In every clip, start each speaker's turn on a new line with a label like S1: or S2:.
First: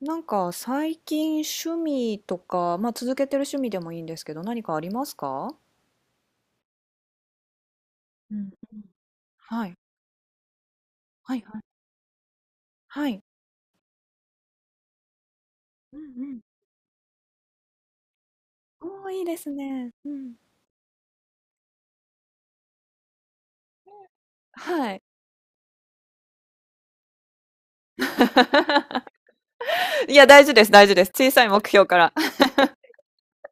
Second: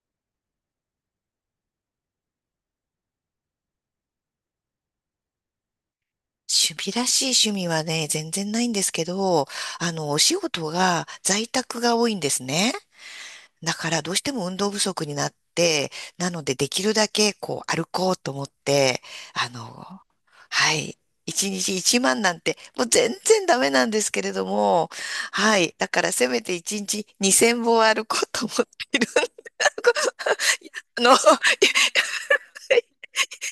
S1: なんか最近趣味とか、まあ続けてる趣味でもいいんですけど、何かありますか？
S2: 趣味らしい趣味はね、全
S1: うん
S2: 然ないん
S1: う
S2: で
S1: ん、
S2: すけど、
S1: はい。
S2: お仕事が
S1: はい
S2: 在
S1: はい。
S2: 宅が多いんですね。
S1: はい。
S2: だからどうしても運動不足になって、
S1: うんう
S2: な
S1: ん。
S2: のでできるだけこう歩こうと思って、
S1: おー、いいです
S2: あ
S1: ね。
S2: の、
S1: うん。
S2: はい。一日一万なんて、もう全然ダメなんですけれども、
S1: はい。
S2: はい。だからせめて一日二千歩歩こうと思っている。
S1: いや、大事です、大事
S2: あ
S1: です。
S2: の、
S1: 小さい 目標から。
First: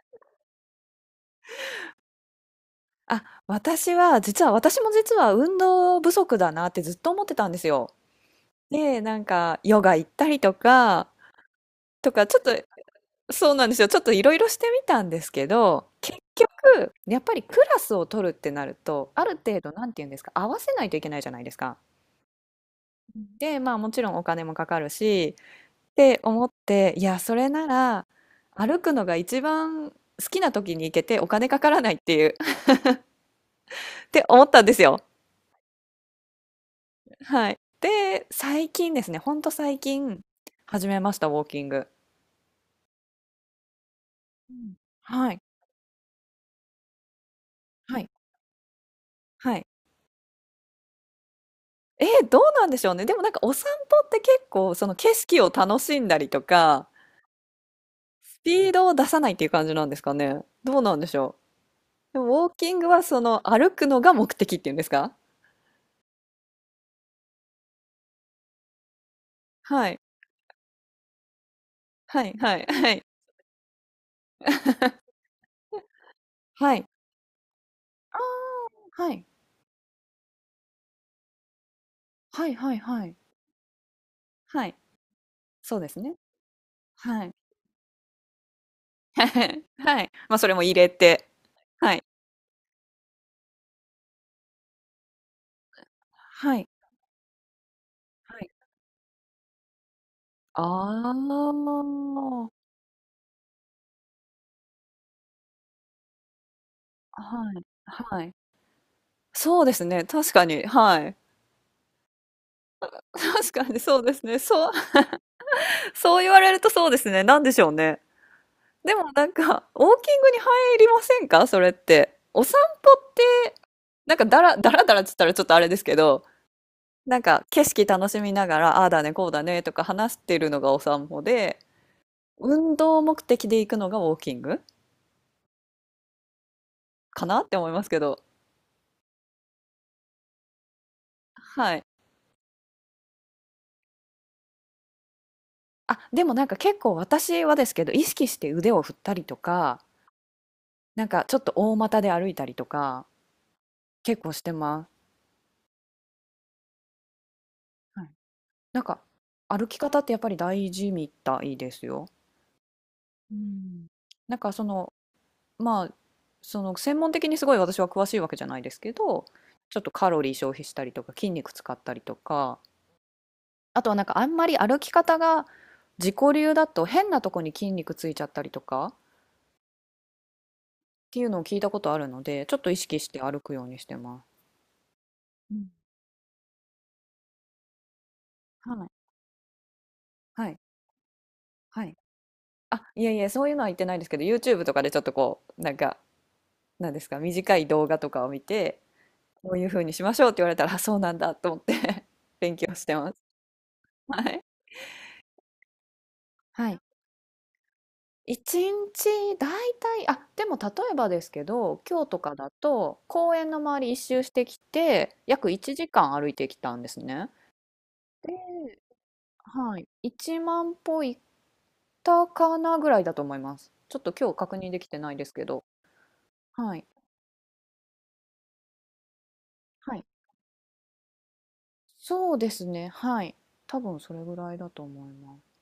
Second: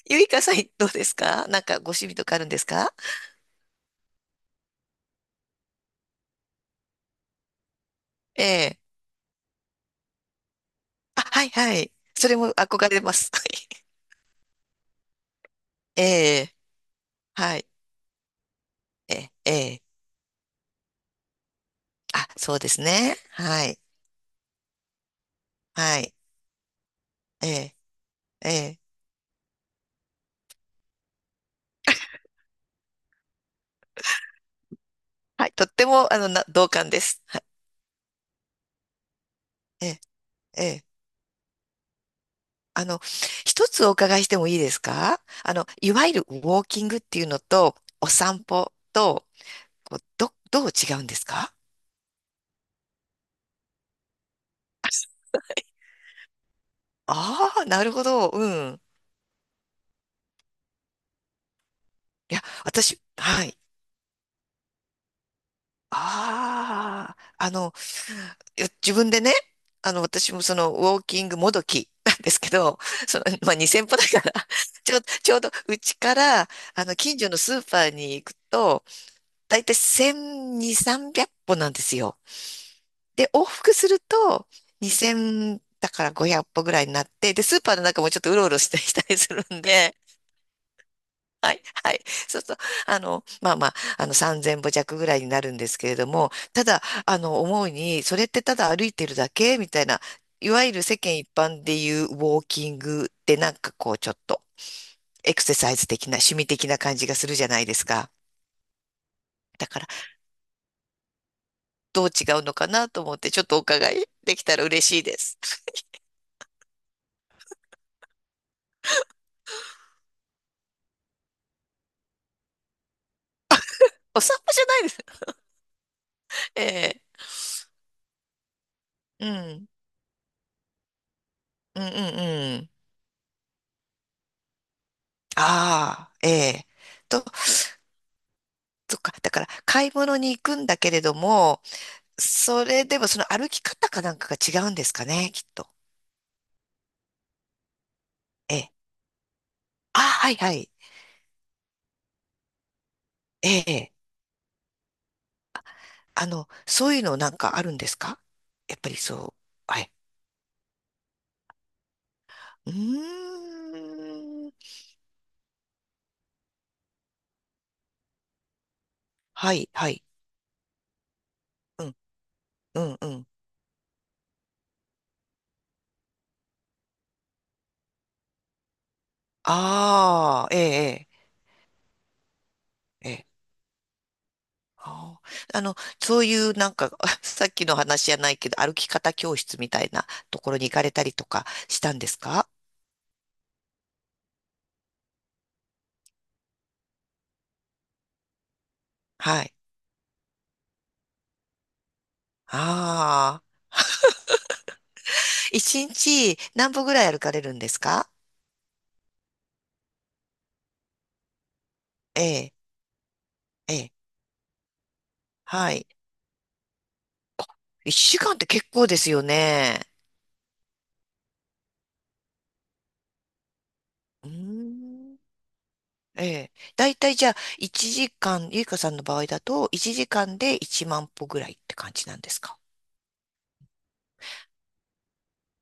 S2: ゆいかさん、どうですか？なんかご趣味とかあるんですか？
S1: あ、私も実は運動不足だなってずっと思ってたんですよ。
S2: ええ。
S1: で、なんか、ヨガ行ったりとか、
S2: あ、はいはい。それ
S1: ちょっ
S2: も
S1: と、
S2: 憧れます。は
S1: そうなんです
S2: い。
S1: よ。ちょっといろいろしてみたんですけど、
S2: え
S1: 結
S2: え、
S1: 局、やっぱり
S2: は
S1: ク
S2: い。
S1: ラスを取るってなると、
S2: え
S1: あ
S2: え、
S1: る
S2: え
S1: 程度、
S2: え。
S1: なんていうんですか、合わせないといけないじゃないですか。
S2: あ、そうですね。
S1: で、
S2: は
S1: まあ
S2: い。
S1: もちろんお金もかかるし、っ
S2: はい。
S1: て思って、いや、そ
S2: え
S1: れな
S2: え、
S1: ら、
S2: え
S1: 歩
S2: え。
S1: くのが一番好きな時に行けてお金かからないっていう って思ったんですよ。
S2: はい。とっても、同感です。
S1: はい。で、最近ですね、ほんと最
S2: ええ、
S1: 近
S2: ええ。
S1: 始めました、ウォーキング。
S2: あの、一つお伺いしても
S1: う
S2: いいで
S1: ん、
S2: すか？
S1: はい。
S2: いわゆるウォーキングっていうのと、
S1: は
S2: お
S1: い。
S2: 散歩と、
S1: はい。
S2: どう違うんですか？
S1: どうなんでしょうね。でもなんかお散歩って結構その景色を楽しんだりとか、
S2: ああー、なるほど。
S1: ス
S2: う
S1: ピー
S2: ん。
S1: ドを出さないっていう感じなんですかね。どうなんでしょう。で
S2: いや、
S1: もウォーキング
S2: 私、
S1: はそ
S2: は
S1: の
S2: い。
S1: 歩くのが目的っていうんですか？
S2: ああ、いや自分でね、
S1: はい。
S2: 私もウォーキングもどき なん
S1: は
S2: で
S1: い、
S2: すけ
S1: はい、
S2: ど、
S1: はい。
S2: まあ、2000歩だから ちょう、ちょうど、うちから、
S1: はい。
S2: 近所のスーパーに
S1: あ
S2: 行くと、
S1: あ、はい。
S2: だいたい1200、300歩なんですよ。
S1: はい、はい、はい。
S2: で、往復すると、
S1: はい。
S2: 2000
S1: そうで
S2: だ
S1: す
S2: から
S1: ね。
S2: 500歩ぐらいになっ
S1: はい。
S2: て、で、スーパーの中もちょっとうろうろしたりする んで、
S1: はい。まあ、それも入れて。
S2: はい、は
S1: は
S2: い。
S1: い。
S2: そうすると、まあまあ、3000歩弱ぐらいになるんですけれども、
S1: は
S2: た
S1: い。
S2: だ、思うに、それっ
S1: は
S2: て
S1: い。
S2: ただ歩いてるだけみたいな、いわゆる世
S1: ああ、
S2: 間一般でいうウォーキングってなんかこう、ちょっとエクササイズ的な、趣味的な感じがするじゃ
S1: は
S2: ない
S1: い。
S2: ですか。
S1: はい。そう
S2: だ
S1: で
S2: か
S1: す
S2: ら、
S1: ね。確かに。はい。
S2: どう違うのかなと 思って、ちょっ
S1: 確
S2: とお
S1: かに
S2: 伺
S1: そう
S2: い
S1: です
S2: で
S1: ね。
S2: きたら
S1: そう、
S2: 嬉 しいです。
S1: そう言われるとそうですね。なんでしょうね。でもなんか、ウォーキングに入りませんか、それって。お散歩って、なん
S2: お
S1: か
S2: 散歩じゃ
S1: だ
S2: ない
S1: ら
S2: で
S1: だらって言っ
S2: す。
S1: たらちょっとあれですけど、
S2: ええ、
S1: なんか景色楽しみながら、ああだね、
S2: う
S1: こうだね
S2: ん、
S1: とか話してるのがお散歩で、
S2: うん、うん、うん。
S1: 運動目的で行くのがウォーキング
S2: ああ、ええ。と、
S1: かなって思いますけど。
S2: そっか。だから、買い物に行くんだけれども、
S1: はい。
S2: それでもその歩き方かなんかが違うんですかね、きっと。
S1: あ、でもなんか結構私はですけど、意識して
S2: え
S1: 腕
S2: え。
S1: を振ったりとか、
S2: あ、はいはい。
S1: なんかちょっと大股で歩いたりとか、
S2: ええ。
S1: 結構してま
S2: そういうのなんかあるんです
S1: す。
S2: か？やっ
S1: なん
S2: ぱり
S1: か
S2: そう。
S1: 歩き
S2: はい。
S1: 方ってやっぱり大事みたいですよ。
S2: う
S1: うん。なん
S2: ー
S1: か
S2: ん。
S1: その、まあ、その専門的にすごい私は詳しいわけじゃないですけど、
S2: はい
S1: ちょっ
S2: は
S1: と
S2: い。
S1: カロリー消費したりとか、筋肉使っ
S2: う
S1: た
S2: ん、
S1: りとか、
S2: うん、うん。
S1: あとはなんかあんまり歩き方が自己流だと変なとこに筋肉ついちゃったりとかっ
S2: ああ、ええ、
S1: ていうのを聞いたことあるので、ちょっと意識し
S2: ええ。
S1: て
S2: え
S1: 歩
S2: え。
S1: くようにしてます。
S2: あ
S1: う
S2: ー、
S1: ん、
S2: そういうなんか、さっきの話じゃないけど、歩
S1: は
S2: き
S1: い
S2: 方教室みたいなと
S1: は
S2: ころ
S1: い
S2: に行かれたりとかし
S1: は
S2: た
S1: い、
S2: んですか？
S1: あ、いえいえ、そういうのは言ってないですけど、 YouTube とかでちょっとこう、なんか、なんですか、短い動画とかを見て、
S2: は
S1: こ
S2: い。
S1: ういうふうにしましょうって言われたら、あ、そうなんだと思って 勉強してます。
S2: ああ。
S1: はい。
S2: 一日
S1: は
S2: 何
S1: い。
S2: 歩ぐらい歩かれるんですか？
S1: 一日だいたい、あ、でも例えばですけど、今日とかだ
S2: ええ。
S1: と公園の
S2: え
S1: 周り
S2: え、
S1: 一周してきて、約
S2: は
S1: 1
S2: い。
S1: 時間歩いてきたんですね。
S2: 1時
S1: で、
S2: 間って結構ですよ
S1: は
S2: ね。
S1: い、1万歩行ったかなぐらいだと思います。ちょっと
S2: う
S1: 今日確認できてな
S2: ー
S1: い
S2: ん。
S1: ですけど、
S2: ええ。
S1: はい、
S2: だいたいじゃあ、1時間、ゆいかさんの場合だと、1
S1: はい、
S2: 時間で1万歩ぐらいって感じなんで
S1: そう
S2: す
S1: で
S2: か？
S1: すね、はい、多分それぐらいだと思います。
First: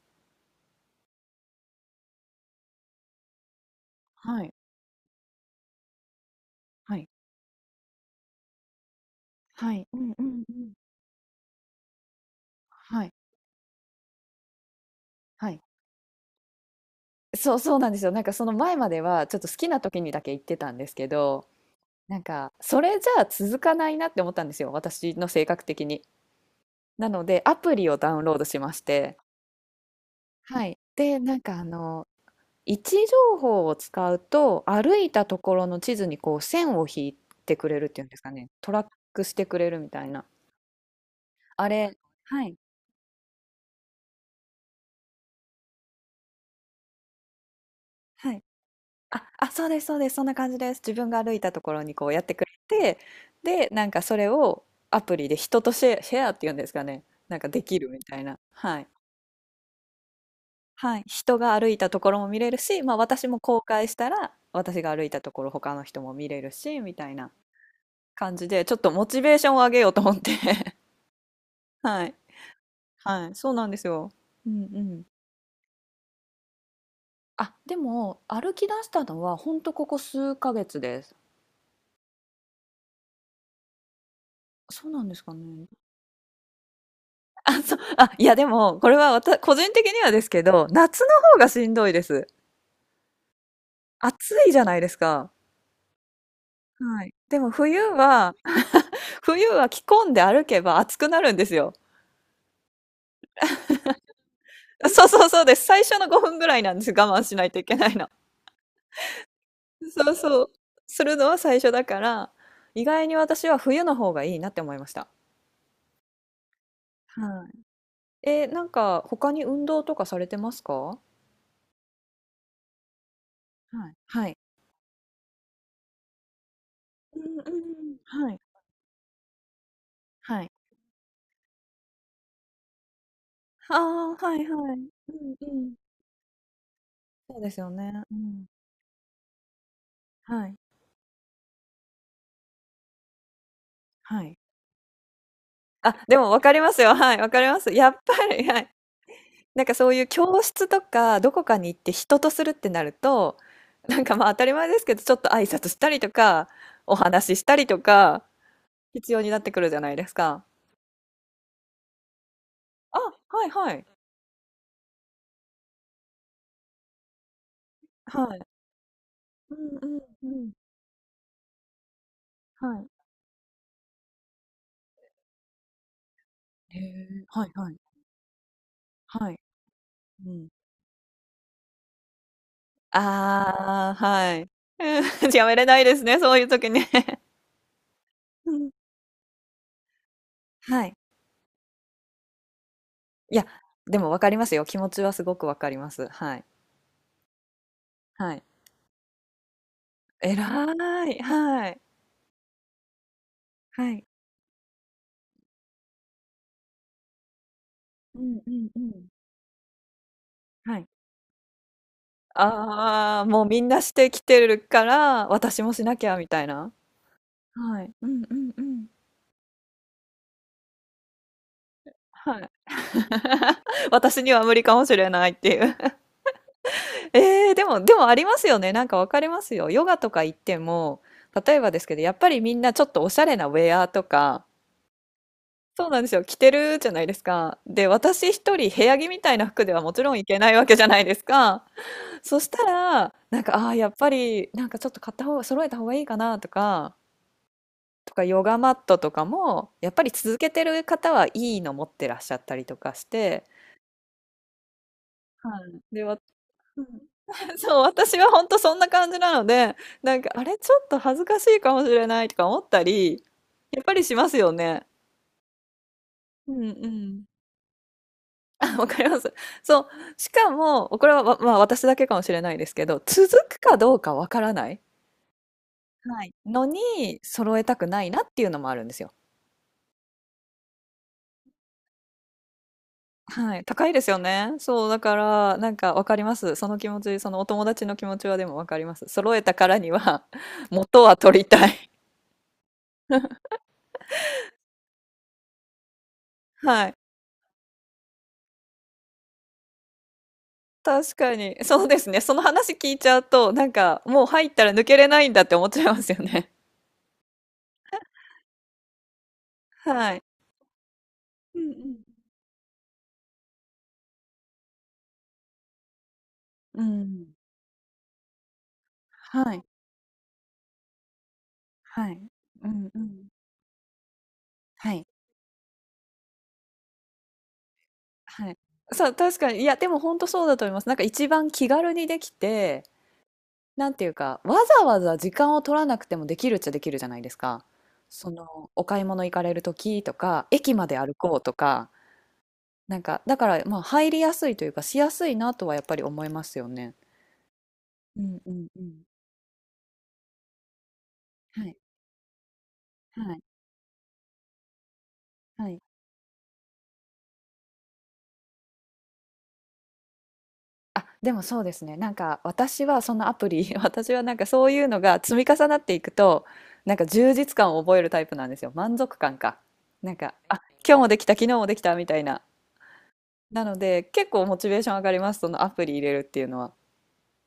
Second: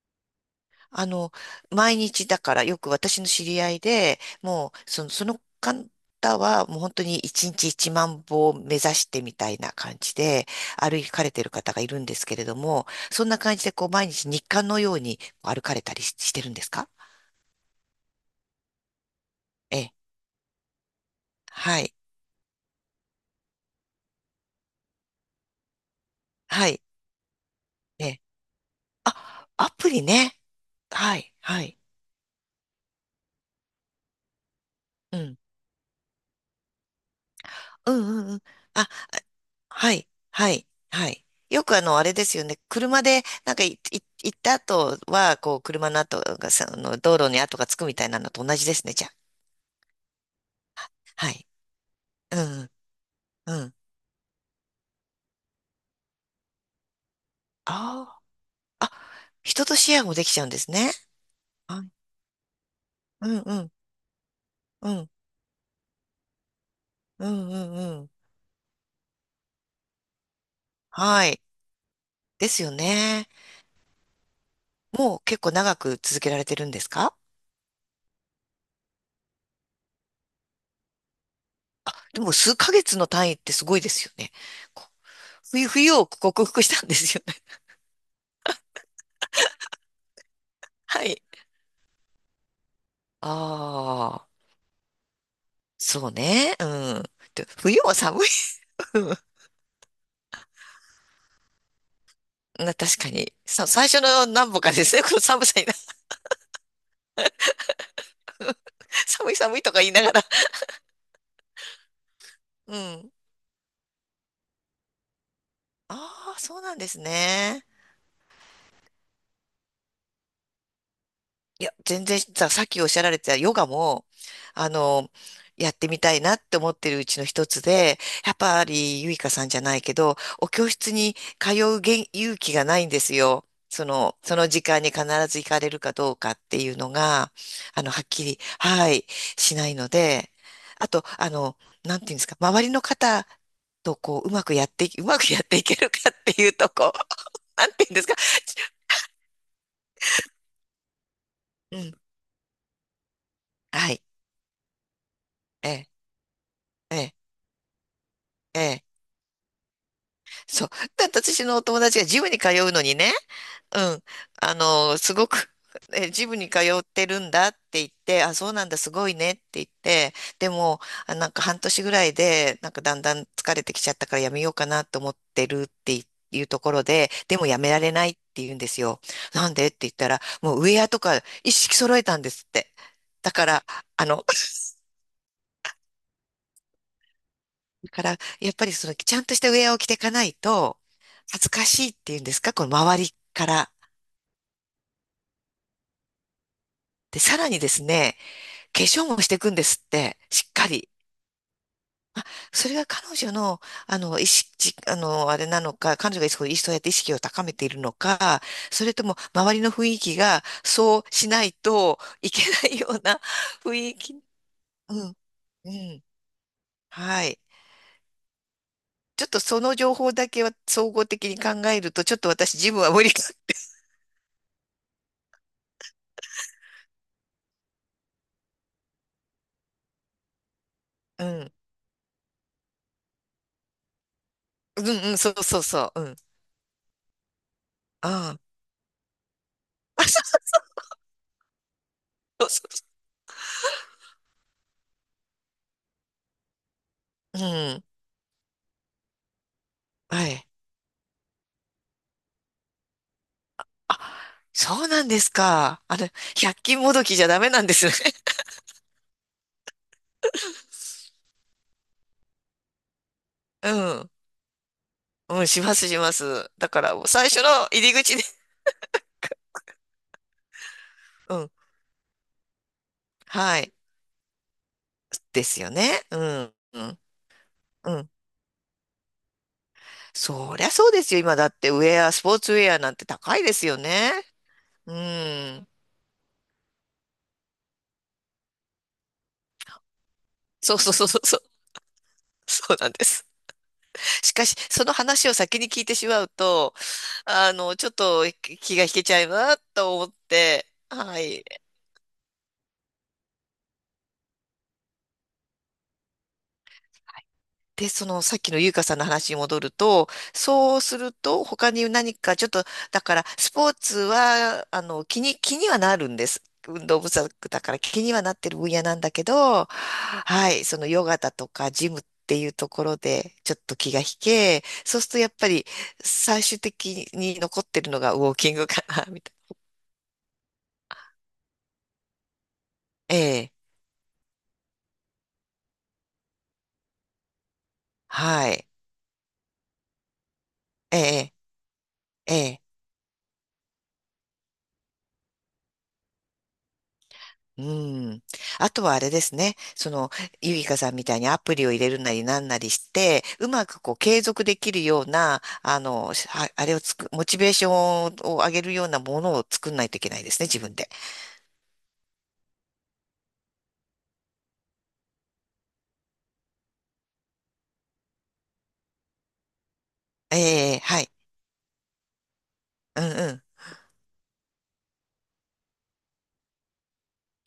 S2: あの、毎日だから、よく私の知り合いで、
S1: はい、
S2: もう、その方は、もう本
S1: は
S2: 当
S1: い、
S2: に1日1万歩を目指してみたいな
S1: はい、う
S2: 感
S1: ん
S2: じ
S1: うん
S2: で、
S1: うん、
S2: 歩かれてる方がいるんですけれども、
S1: はい、
S2: そんな感じで、こう、毎日日課のように
S1: はい。
S2: 歩かれたりしてるんですか？
S1: そう、そうなんですよ。なんかその前まではちょっと好き
S2: え
S1: な
S2: え。
S1: 時にだけ行ってたんですけど、
S2: はい。
S1: なんかそれじゃあ続かないなって思ったんですよ、私の性格的に。
S2: はい。
S1: なのでアプリを
S2: え
S1: ダ
S2: え。
S1: ウンロードしまして、
S2: あ、アプリね。
S1: はい。
S2: は
S1: で、
S2: い、
S1: なんか
S2: は
S1: あ
S2: い。
S1: の、位置情報を使うと、歩い
S2: う
S1: たと
S2: ん。
S1: ころの地図にこう線を引いてくれるっ
S2: う
S1: ていう
S2: ん
S1: んですか
S2: うんうん。
S1: ね、トラッ
S2: あ、
S1: クしてくれるみ
S2: は
S1: た
S2: い、
S1: いな。
S2: はい、はい。よ
S1: あ
S2: く
S1: れ、
S2: あれです
S1: は
S2: よ
S1: い、
S2: ね。車で、なんか行った後は、こう、車の跡がさ、道路に跡がつくみたいなの
S1: はい。
S2: と同じですね、じゃあ。
S1: あ、そうですそうです。そんな感じです。自分が
S2: は
S1: 歩い
S2: い。
S1: たところにこうやって
S2: う
S1: くれ
S2: ん、
S1: て、
S2: う
S1: で、
S2: ん。
S1: なんかそれをアプリで人とシェアっていうんですかね。なんかできるみた
S2: あ
S1: いな。は
S2: あ。
S1: い。
S2: あ、人とシェアもできちゃうんですね。
S1: はい。人が歩い
S2: はい。
S1: たところも見れるし、まあ私
S2: うん、
S1: も
S2: う
S1: 公
S2: ん、
S1: 開したら、私
S2: う
S1: が歩い
S2: ん、
S1: たところ他の人も見れるし、みたい
S2: う
S1: な
S2: ん、うん、うん。
S1: 感じで、ちょっとモチベーションを上げようと思って。
S2: はい。
S1: はい。
S2: ですよね。
S1: はい。そうなんですよ。うんうん。
S2: もう結構長く続けられてるんですか？
S1: あ、でも歩き出したのはほんとここ数ヶ月です。
S2: でも数ヶ月の単位ってすごいですよね。
S1: そうなんですかね。
S2: 冬を克服したんですよね。
S1: あ、そう、あ、いやでも、これは個人的にはですけど、夏
S2: はい。
S1: の方がしんどいです。
S2: ああ、
S1: 暑いじゃないですか。
S2: そうね。うん。
S1: はい。で
S2: で
S1: も冬
S2: 冬は寒い。
S1: は、
S2: うん。
S1: 冬は着込んで歩けば暑くなるんですよ。
S2: 確かに。最初の何歩かですね。
S1: そう
S2: この
S1: そうそう
S2: 寒
S1: で
S2: さ
S1: す。
S2: にな、
S1: 最初の5分ぐらいなんです。我慢しないといけないの。
S2: 寒い寒いとか言いな
S1: そ
S2: が
S1: う
S2: ら。
S1: そう。するのは最初だから、
S2: う
S1: 意外
S2: ん。
S1: に私は冬の方がいいなって思いました。
S2: ああ、そうなんです
S1: はい。
S2: ね。
S1: なんか、他に運動とかされてますか？は
S2: いや、全然さっきおっしゃられてたヨガ
S1: い。
S2: も、
S1: はい。
S2: あの、やってみたいなって思ってるう
S1: う
S2: ち
S1: ん
S2: の
S1: うん
S2: 一つ
S1: う
S2: で、
S1: ん。は
S2: やっ
S1: い。
S2: ぱりゆいかさんじゃないけど、
S1: は
S2: お
S1: い。
S2: 教室に通う勇気がないんですよ。
S1: あ
S2: そ
S1: あ、
S2: の、
S1: は
S2: そ
S1: い
S2: の時
S1: は
S2: 間に
S1: い。
S2: 必
S1: うん
S2: ず行
S1: う
S2: かれ
S1: ん。
S2: るかどうかっていうのが、
S1: そうですよ
S2: は
S1: ね。
S2: っ
S1: う
S2: きり、
S1: ん。
S2: はい、しないので、
S1: はい。
S2: あと、なんていうんですか、周りの方とこ
S1: は
S2: う、
S1: い。
S2: うまくやっていける
S1: あ、
S2: かっ
S1: でも分
S2: てい
S1: か
S2: う
S1: り
S2: と
S1: ます
S2: こ、
S1: よ。はい、分かり ま
S2: な
S1: す。
S2: んてい
S1: や
S2: うん
S1: っ
S2: ですか、
S1: ぱり、はい。なんかそういう教室とか、どこかに行
S2: う
S1: って
S2: ん、
S1: 人とするってなると、
S2: は
S1: な
S2: い、
S1: んかまあ当たり前ですけど、ちょっと挨拶
S2: え
S1: した
S2: え、
S1: りとか、お
S2: ええ、
S1: 話ししたりとか、
S2: ええ。
S1: 必要になってくるじゃないですか。
S2: そう。だって私のお友達がジムに通うのに
S1: あ、
S2: ね、
S1: はいは
S2: う
S1: い。
S2: ん、すごく、ジムに通ってるんだって言って、
S1: は
S2: あ、
S1: い。
S2: そうなんだ、すごいねって
S1: う
S2: 言っ
S1: んうん
S2: て、
S1: う
S2: で
S1: ん。
S2: も、あ、なんか半年ぐらいで、なん
S1: は
S2: か
S1: い。
S2: だんだん疲れてきちゃったからやめようかなと思ってるっていいうとこ
S1: へ
S2: ろで、
S1: え、
S2: でも
S1: はい
S2: やめ
S1: はい。
S2: られないって言うんですよ。
S1: はい。
S2: なんでって言ったら、
S1: うん。
S2: もうウェアとか一式揃えたんですって。だから、
S1: ああ、
S2: あの、
S1: はい。うん、 やめれないですね、そういう時ね。
S2: だから、や
S1: う
S2: っぱ
S1: ん。
S2: りその、ちゃんとしたウェアを着ていかないと、
S1: はい。
S2: 恥ずかしいっていうんですか、この周り
S1: いや、
S2: から。
S1: でもわかりますよ。気持ちはすごくわかります。はい。
S2: で、さらにですね、
S1: はい。
S2: 化粧もしていくんですって、
S1: え
S2: しっかり。
S1: らい。はい。
S2: あ、それが彼女の、
S1: はい。
S2: 意識、あれなのか、彼女がそうやって意識を高めているの
S1: う
S2: か、
S1: んうんう
S2: それと
S1: ん。
S2: も周りの雰囲気が
S1: はい。
S2: そうしないといけないよう
S1: あ
S2: な
S1: あ、もうみん
S2: 雰
S1: なし
S2: 囲
S1: て
S2: 気。
S1: きてるか
S2: うん、
S1: ら、私
S2: う
S1: もしな
S2: ん、
S1: きゃみたいな。
S2: はい。
S1: はい。うんうんうん。
S2: ちょっとその情報だけは総合的に考えると、ちょっと
S1: はい。
S2: 私自分は無理か。
S1: 私には無理かもしれないっていう。ええ、でもありますよね。なんかわかりますよ。ヨガとか行っても、
S2: うん、
S1: 例えばですけど、やっぱりみんなちょっとおしゃれなウェアとか、
S2: うん、うん、そうそう
S1: そう
S2: そ
S1: な
S2: う、
S1: ん
S2: う
S1: です
S2: ん、
S1: よ。着てるじゃないですか。で、私
S2: ああ、
S1: 一人部屋着みたいな服ではもちろんいけ ないわけじゃないですか。そ
S2: そ
S1: し
S2: う
S1: た
S2: そうそ
S1: ら、なんか、ああ、やっぱり、なんかちょっと買った方が、揃えた方がいいかなとか、
S2: う、うん、
S1: ヨガマットとかも、やっぱり
S2: は
S1: 続
S2: い。
S1: けてる方はいいの持ってらっしゃったりとかして、
S2: あ、そうなんです
S1: は
S2: か？
S1: い。
S2: あ
S1: で、
S2: れ、百均
S1: うん。
S2: もどきじゃダメ なんで
S1: そう、
S2: すね。
S1: 私は本当そんな感じなので、なんか、あれ、ちょっと恥ずかしいかもしれないとか思ったり、
S2: う
S1: やっぱり
S2: ん。
S1: しますよね。
S2: うん、します、します。
S1: う
S2: だ
S1: ん
S2: か
S1: う
S2: ら、もう
S1: ん。
S2: 最初の入り口で。
S1: わかります。そう。しかも、これは、
S2: う
S1: ま、
S2: ん。
S1: まあ、私だけかもしれないですけど、続く
S2: はい。
S1: かどうかわからない、
S2: ですよね。う
S1: はい、
S2: ん。
S1: のに、
S2: うん。
S1: 揃えたく
S2: う
S1: ない
S2: ん。
S1: なっていうのもあるんですよ。
S2: そりゃそうですよ。今だってウェア、スポーツウェアなんて高いで
S1: はい。
S2: すよ
S1: 高いです
S2: ね。
S1: よね。そう、
S2: う
S1: だから、
S2: ん。
S1: なんかわかります。その気持ち、そのお友達の気持ちはでもわかります。揃えたからには、
S2: そうそう
S1: 元
S2: そう
S1: は
S2: そうそ
S1: 取り
S2: う。
S1: たい。
S2: そうなんです。しかし、その話を先に聞いてしまうと、
S1: はい。
S2: ちょっと気が引けちゃいなと思って、
S1: 確
S2: は
S1: か
S2: い。
S1: に。そうですね。その話聞いちゃうと、なんか、もう入ったら抜けれないんだって思っちゃいますよね。
S2: で、そのさっきの優香さんの話に戻ると、
S1: はい。
S2: そうすると
S1: う
S2: 他に
S1: ん
S2: 何かちょっと、だからスポーツは、気にはなるんです。
S1: う
S2: 運
S1: ん。
S2: 動
S1: う
S2: 不足
S1: ん。
S2: だから気にはなってる分野なんだけ
S1: はい。
S2: ど、はい、そのヨガだとかジムっ
S1: はい。
S2: ていう
S1: う
S2: とこ
S1: ん
S2: ろ
S1: うん。
S2: でちょっと気が引け、
S1: は
S2: そう
S1: い。
S2: するとやっぱり最終的に残ってるのがウォー
S1: は
S2: キン
S1: い。
S2: グかな、
S1: そう、
S2: みた
S1: 確か
S2: い
S1: に。いや、でも本当そうだと思います。なんか一番気軽にできて、
S2: な。ええ、
S1: なんていうか、わざわざ時間を取らなくてもできるっちゃできるじゃないですか。そ
S2: はい、
S1: の、お買い物行かれる時とか、駅ま
S2: え
S1: で歩
S2: え、
S1: こうとか、
S2: ええ。
S1: なんか、だから、まあ、入りやすいというか、しやすいなとはやっぱり思いますよね。
S2: う
S1: う
S2: ん。
S1: んうん
S2: あ
S1: う
S2: とはあ
S1: ん。
S2: れですね。ゆいかさんみたいにアプ
S1: は
S2: リを
S1: い。
S2: 入れるなりなんなりして、
S1: はい。
S2: うまくこう継続できるような、
S1: はい。
S2: はあれをつく、モチベーションを上げるようなものを作んないといけないですね、自分で。
S1: あ、でもそうですね。なんか私はそのアプリ、私はなんかそういうのが積み重なっていくと、なんか充実感を覚えるタイプなんですよ。満足感か。なんか、あ、
S2: ええ、
S1: 今日
S2: は
S1: も
S2: い。
S1: できた、昨日もできたみたいな。
S2: うんうん。
S1: なので、結構モチベーション上がります。そのアプリ入れるっていうのは。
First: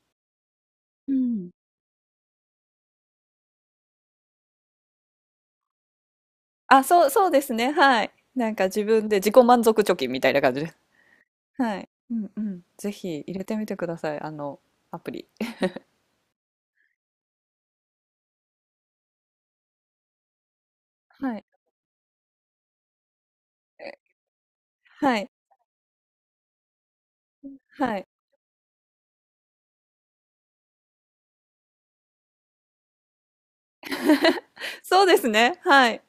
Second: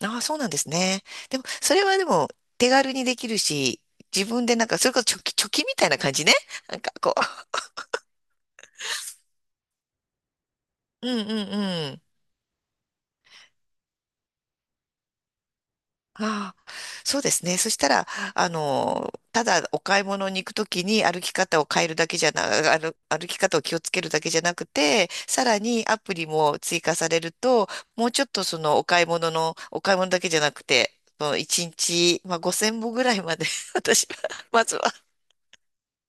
S2: ああ、そうなんですね。
S1: う
S2: でも、
S1: ん。
S2: それはでも、手軽にできるし、自分でなんか、それこそ貯金みたいな感じね。なん
S1: あ、
S2: か
S1: そう
S2: こ
S1: そうですね。はい。なんか自分で自己満足貯金みたいな感じです。
S2: う。うん
S1: はい。
S2: うん。
S1: うんうん。ぜひ入れてみてください。あの、アプリ。
S2: ああ、そうですね。そしたら、ただお買い物に行くときに歩き
S1: はい。
S2: 方を変えるだけじゃな、歩、歩き方を気をつ
S1: え、
S2: けるだけじゃなくて、
S1: はい。
S2: さらにアプリも追加されると、
S1: はい。
S2: もうちょっとそのお買い物だけじゃなくて、その1日、まあ、5000歩ぐらいまで 私は、まずは、
S1: そうですね。はい。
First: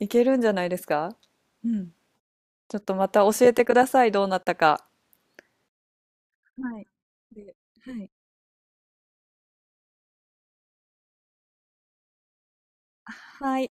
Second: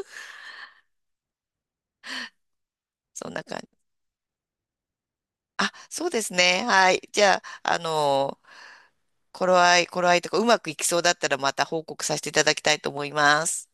S1: いけるんじゃないですか？うん。ちょっとまた
S2: そ
S1: 教
S2: んな
S1: え
S2: 感
S1: てく
S2: じ。
S1: ださい。どうなったか。
S2: あ、そうですね。
S1: はい。
S2: はい。じゃ
S1: で、
S2: あ、
S1: はい。
S2: 頃合いとか、うまくいきそうだったらまた報告させていただきたいと思いま
S1: は
S2: す。
S1: い。